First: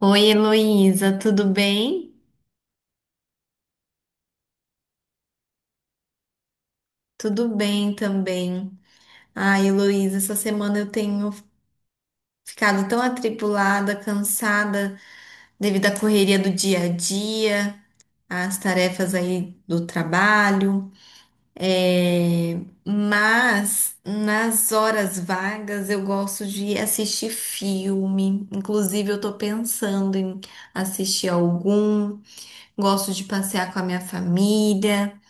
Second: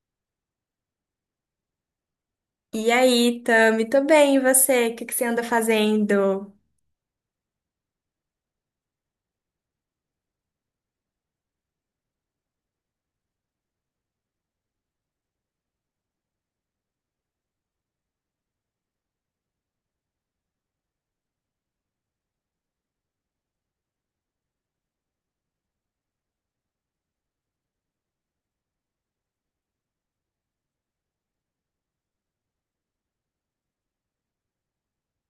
Oi, Heloísa, tudo bem? E aí, Tami, tô bem, e você? O que que você anda fazendo? Tudo bem também. Ai, Heloísa, essa semana eu tenho ficado tão atribulada, cansada devido à correria do dia a dia, às tarefas aí do trabalho. É, mas nas horas vagas eu gosto de assistir filme. Inclusive, eu tô pensando em assistir algum. Gosto de passear com a minha família.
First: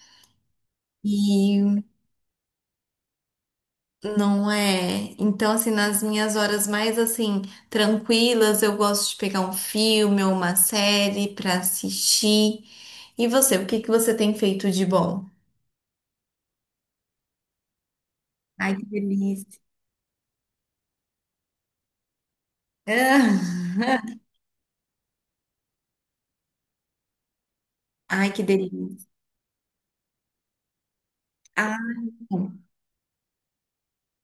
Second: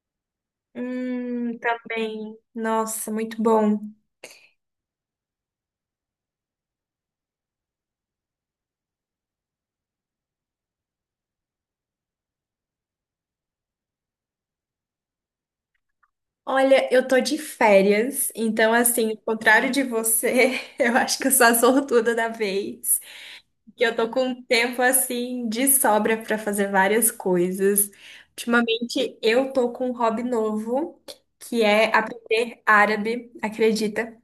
E Também. Nossa, muito bom. não é? Então, assim, nas minhas horas mais, assim, tranquilas, eu gosto de pegar um filme ou uma série pra assistir. E você, o que que você tem feito de bom? Olha, eu tô de férias, então Ai, que assim, ao delícia. contrário de você, eu acho que eu sou a sortuda da vez, que eu tô Ah, com um tempo assim de sobra pra fazer várias coisas. ai, que delícia. Ultimamente eu tô com um hobby novo, que Ah, é aprender árabe, acredita?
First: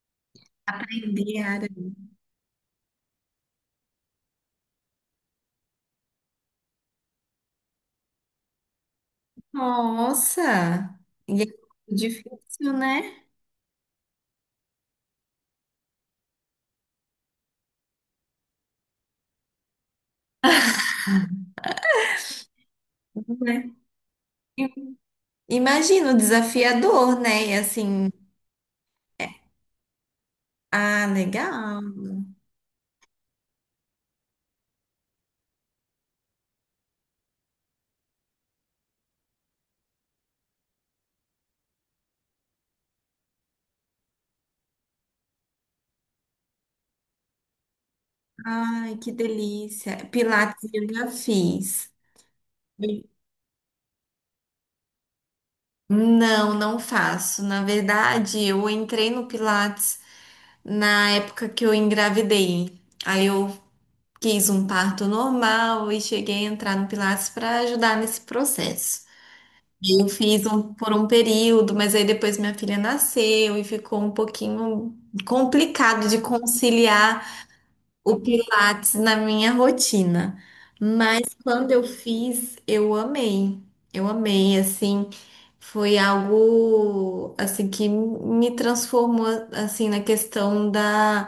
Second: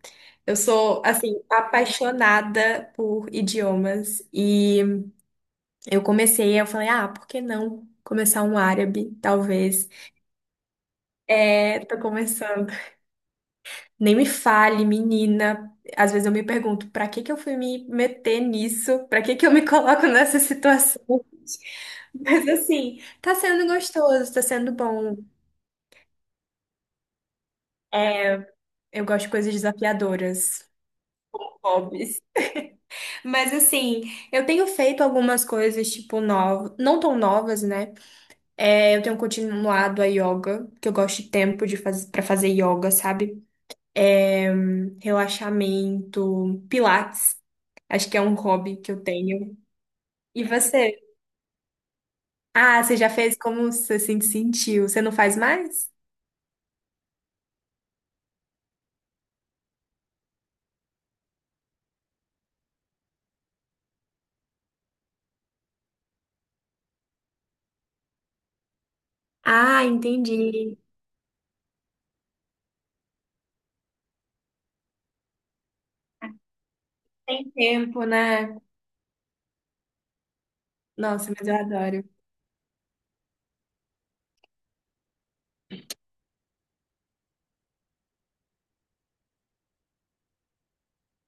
Eu sou assim aprender árabe. apaixonada por idiomas e eu comecei, eu falei, ah, por que não começar um árabe, talvez? Nossa! E é É, tô começando. difícil, né? Nem me fale, menina. Às vezes eu me pergunto, pra que que eu fui me meter nisso? Pra que que eu me coloco nessa situação? Mas assim, tá Tudo, sendo né? gostoso, tá sendo bom. Imagino, desafiador, né? E assim, Eu gosto de coisas desafiadoras. ah, legal. Hobbies. Mas assim, eu tenho feito algumas coisas, tipo, novas, não tão novas, né? É, eu tenho continuado a yoga, que eu gosto de tempo para fazer yoga, sabe? É, relaxamento, pilates. Acho que é um hobby que Ai, eu que tenho. delícia. E Pilates eu você? já fiz. Ah, você já fez, como você se sentiu? Você não faz mais? Não, não faço. Na verdade, eu entrei no Pilates na época que eu engravidei. Aí eu quis um parto normal e cheguei a entrar no Pilates para ajudar nesse processo. Ah, Aí eu fiz entendi. por um período, mas aí depois minha filha nasceu e ficou um pouquinho complicado de conciliar Tem tempo, o né? Pilates na minha rotina. Mas Nossa, mas eu quando eu adoro. fiz, eu amei. Eu amei, assim, foi algo assim que me transformou assim na questão da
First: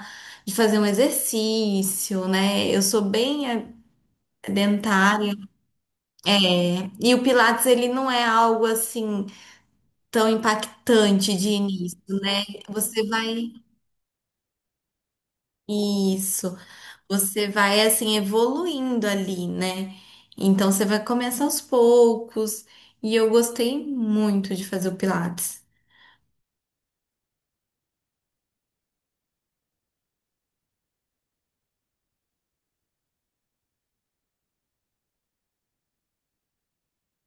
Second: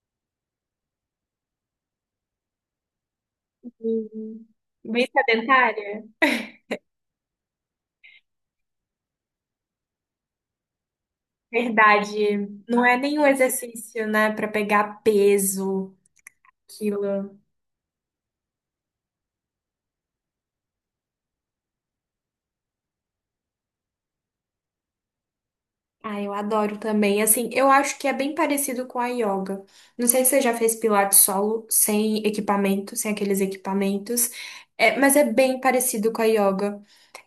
de fazer um exercício, né? Eu sou bem Uhum. Bem dentária. sedentária? É, e o Pilates ele não é algo assim tão impactante de início, né? Verdade. Não é Você nenhum vai exercício, né, pra pegar peso, isso. quilo. Você vai assim evoluindo ali, né? Então você vai começar aos poucos. E eu gostei muito de fazer o Pilates. Ah, eu adoro também. Assim, eu acho que é bem parecido com a yoga. Não sei se você já fez pilates solo, sem equipamento, sem aqueles equipamentos. É, mas é bem parecido com a yoga.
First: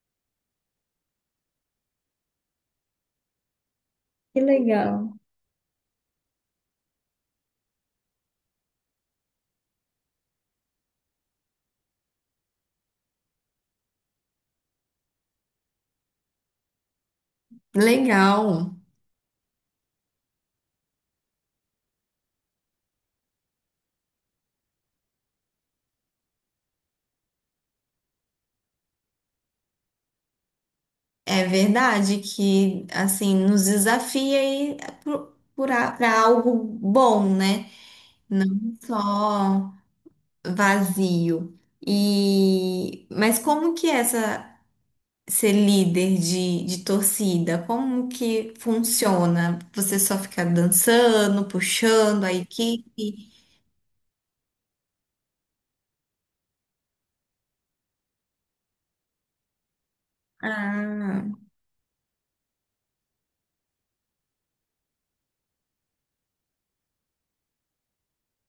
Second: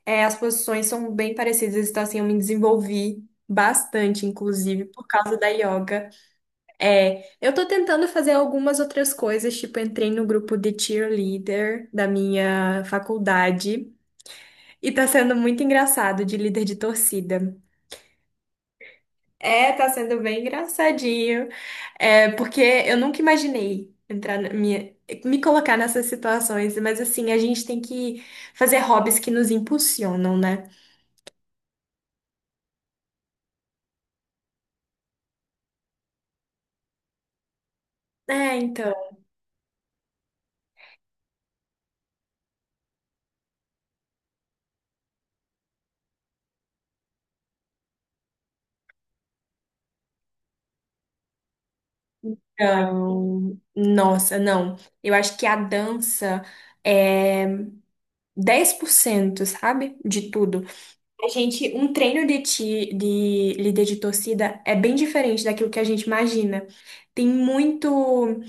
É, as posições são bem parecidas, então assim, eu me desenvolvi bastante, Que inclusive, por legal. causa da yoga. É, eu tô tentando fazer algumas outras coisas, tipo, entrei no grupo de cheerleader da minha faculdade e tá sendo muito engraçado de líder de torcida. Legal. É, tá sendo bem engraçadinho. É, porque eu nunca imaginei entrar na minha, me colocar nessas situações, mas assim, a gente tem que fazer hobbies que nos impulsionam, né? É verdade que assim nos desafia aí para algo bom, né? Não É, então. só vazio. E mas como que é essa ser líder de torcida? Como que funciona? Você só fica dançando, puxando a equipe? Então, nossa, não. Eu acho que a dança é 10%, sabe? De tudo. Ah, A gente, um treino de líder de torcida é bem diferente daquilo que a gente imagina. Tem muito.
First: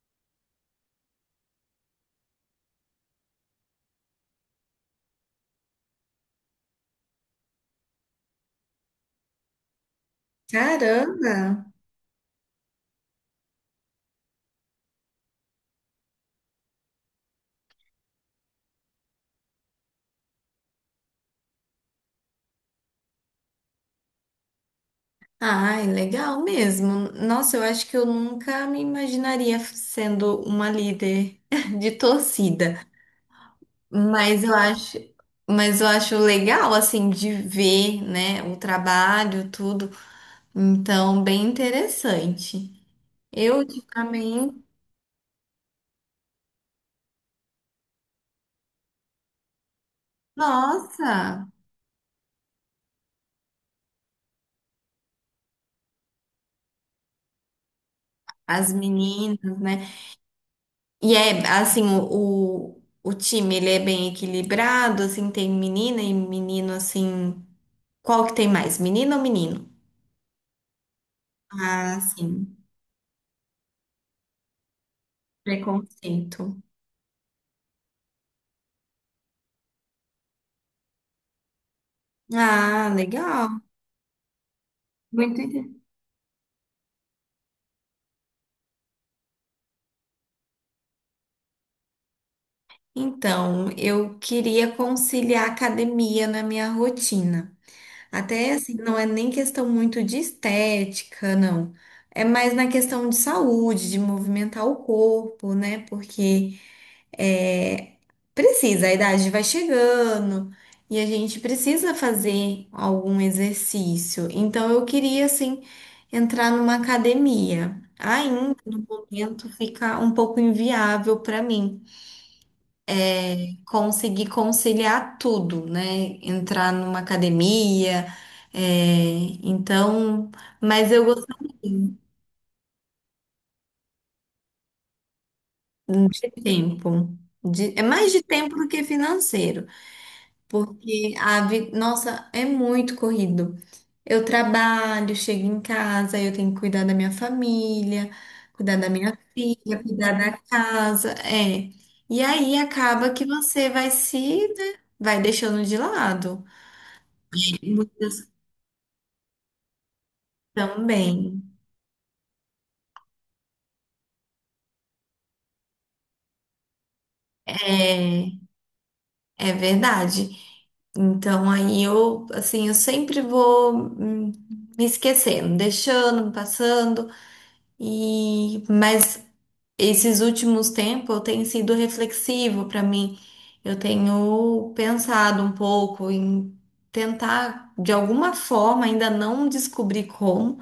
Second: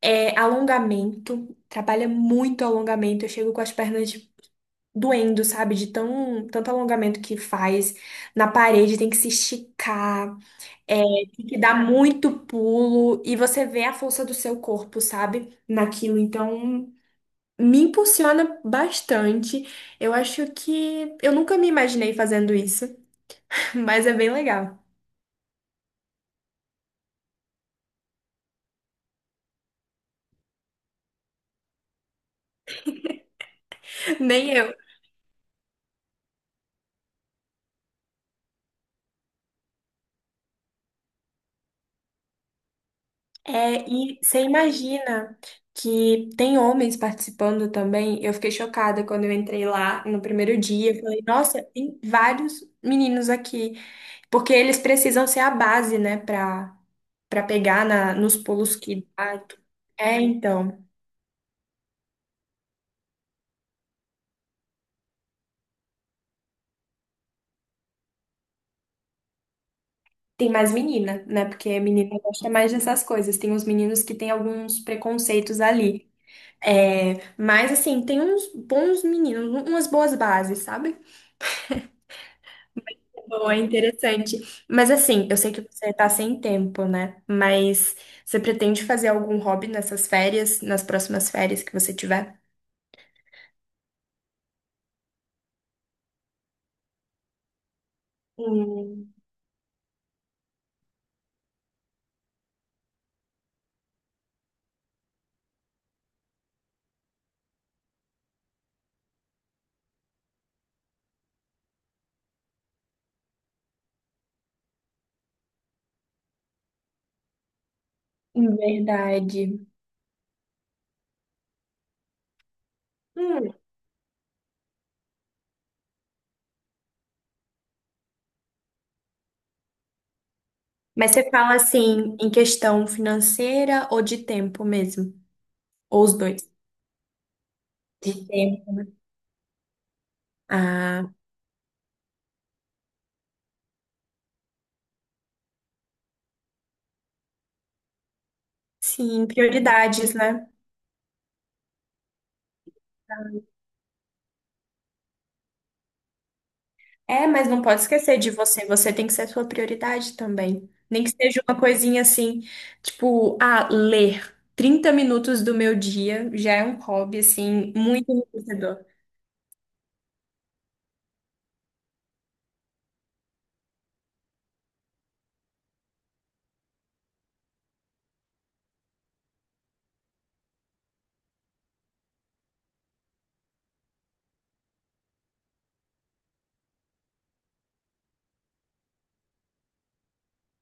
É, alongamento, trabalha muito alongamento. Eu chego com as pernas doendo, sabe? De tão, tanto alongamento que faz. Na parede tem que se esticar, é, tem que caramba! dar muito pulo. E você vê a força do seu corpo, sabe? Naquilo. Então, me impulsiona bastante. Eu acho que eu nunca me imaginei fazendo isso, mas é bem legal. Ai, legal mesmo. Nossa, eu acho que eu nunca me imaginaria sendo uma líder de torcida, mas Nem eu eu. acho, mas eu acho legal assim de ver, né, o trabalho, tudo. Então, bem interessante. Eu É, e você ultimamente, imagina que tem homens participando também. Eu fiquei chocada quando eu entrei lá no primeiro dia. Eu falei, nossa, nossa, tem vários meninos aqui. Porque eles precisam ser a base, né, pra pegar nos as pulos que meninas, dá. né? É, então. E é assim, o time ele é bem equilibrado, assim, tem menina e menino assim. Qual que tem mais? Menino ou menino? Tem mais menina, né? Porque Ah, menina gosta sim. mais dessas coisas. Tem uns meninos que têm alguns preconceitos ali. Preconceito. É, mas, assim, tem uns bons meninos, umas boas bases, sabe? Ah, Boa, legal. interessante. Mas assim, eu Muito sei que inte- você tá sem tempo, né? Mas você pretende fazer algum hobby nessas férias, nas próximas férias que você tiver? Então, eu queria conciliar a academia na minha rotina. Até assim, não é Hum, nem questão muito de estética, não. É mais na questão de saúde, de movimentar o corpo, né? Porque é, precisa, a idade vai chegando e a gente precisa fazer algum exercício. Então eu queria assim entrar numa academia. Ainda no momento verdade. fica um pouco inviável para mim Hum, conseguir conciliar tudo, né? Entrar numa academia, é, então, mas eu Mas você gostaria fala assim, em questão financeira ou de tempo mesmo? Ou os de dois? tempo. De- é mais De de tempo do tempo. que financeiro. Ah, Porque a vi... nossa, é muito corrido. Eu trabalho, chego em casa, eu tenho que cuidar da minha família, cuidar da minha sim, filha, cuidar prioridades, da né? casa, é. E aí acaba que você vai se, né, vai deixando de lado. É, mas não pode Muitas esquecer de você. Você tem que ser a sua prioridade também. Nem que também. seja uma coisinha assim, tipo, ah, ler 30 minutos do meu dia já é um hobby, assim, muito É, enriquecedor. é verdade. Então aí eu, assim, eu sempre vou me esquecendo, deixando, passando e mas esses últimos tempos tem sido reflexivo para mim. Eu tenho pensado um pouco em tentar, de alguma forma, ainda não descobri como,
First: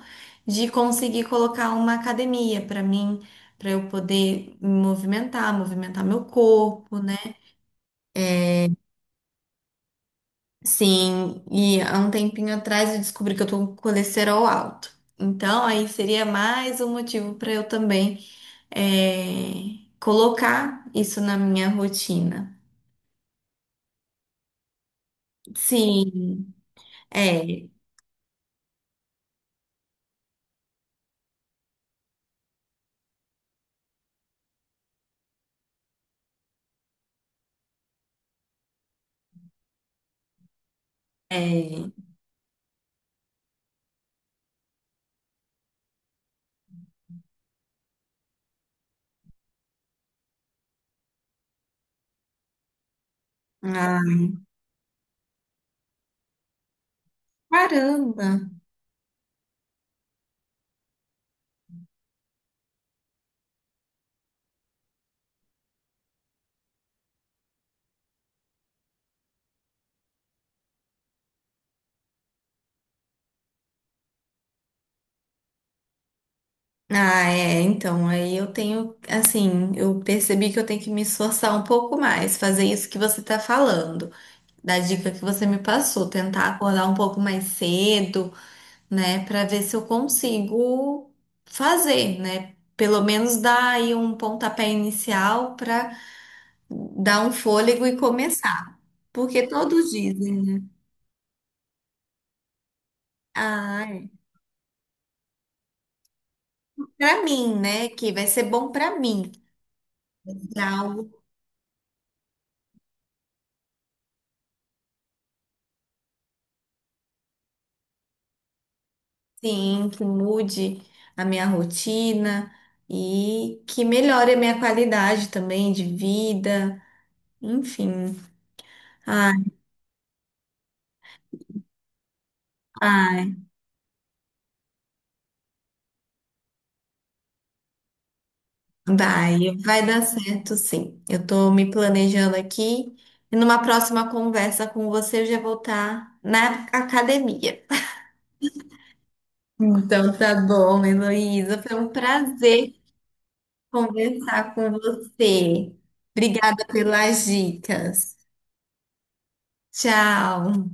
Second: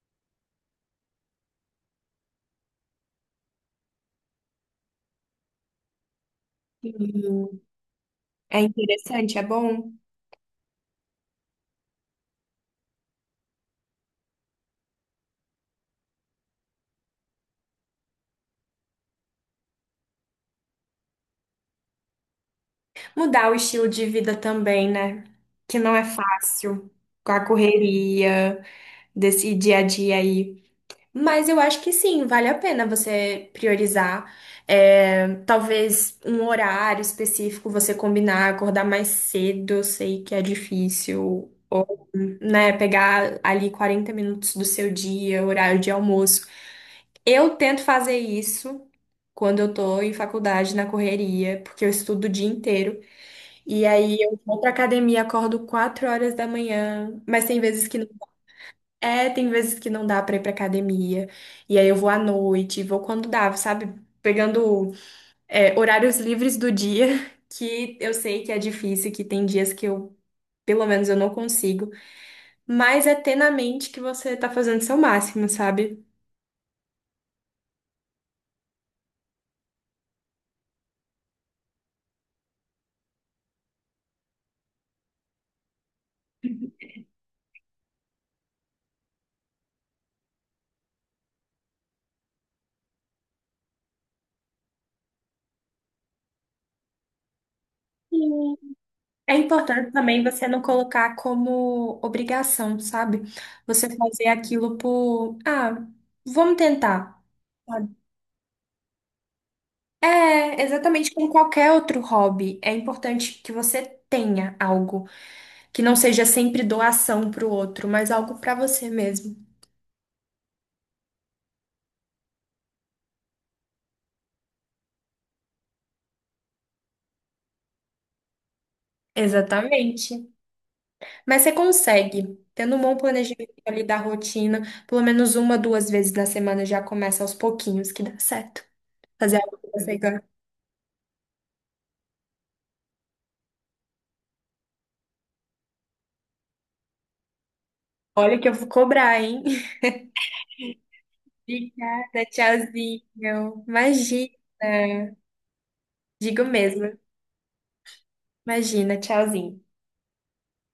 de conseguir colocar uma academia para mim, para eu poder me movimentar, movimentar meu corpo, né? Sim. É interessante, é bom. Sim, e há um tempinho atrás eu descobri que eu tô com colesterol alto. Então, aí seria mais um motivo para eu também colocar isso na minha rotina. Mudar o estilo de vida também, né? Que não é Sim, fácil com a é, correria desse dia a dia aí. Mas eu acho que sim, vale a pena você priorizar. É, talvez um horário específico você combinar, acordar mais cedo, eu sei que é difícil. é. Ou, né, pegar ali 40 minutos do seu dia, horário de almoço. Eu tento fazer isso quando eu tô em faculdade, na correria, porque eu estudo o dia inteiro. E Ah, aí eu vou pra academia, acordo 4 horas da manhã, mas tem vezes que caramba! é, tem vezes que não dá pra ir pra academia, e aí eu vou à noite, vou quando dá, sabe? Pegando, é, horários livres do dia, que eu sei que é difícil, que tem dias que eu, pelo menos, eu não consigo, mas é ter na mente que você tá fazendo seu máximo, sabe? Ah, é, então, aí eu tenho, assim, eu percebi que eu tenho que me esforçar um pouco mais, fazer isso que você tá falando, da dica que você me passou, tentar acordar um pouco mais cedo, né, pra ver se eu consigo fazer, né? Pelo menos dar aí um pontapé inicial pra dar um fôlego e E começar. é Porque todos importante também você não dizem, colocar como obrigação, sabe? ah, Você é, fazer aquilo por, ah, vamos tentar. para mim, né? Que vai ser bom para mim. É É, algo exatamente como qualquer outro hobby, é importante que você tenha algo que não seja sempre doação para o outro, mas algo para você mesmo. sim, que mude a minha rotina e que melhore a minha qualidade também de vida. Enfim. Ai, Exatamente. Mas você consegue, tendo um bom ai, planejamento ali da rotina, pelo menos uma, duas vezes na semana já começa aos pouquinhos que dá certo. Fazer vai, algo que vai você dar gosta. certo sim. Eu tô me planejando aqui e numa próxima conversa com você eu já vou estar na academia. Olha que eu vou cobrar, hein? Então tá bom, Heloísa. Foi um Obrigada, prazer tchauzinho. Imagina, conversar com você. digo Obrigada mesmo. pelas dicas. Imagina, tchauzinho. Tchau.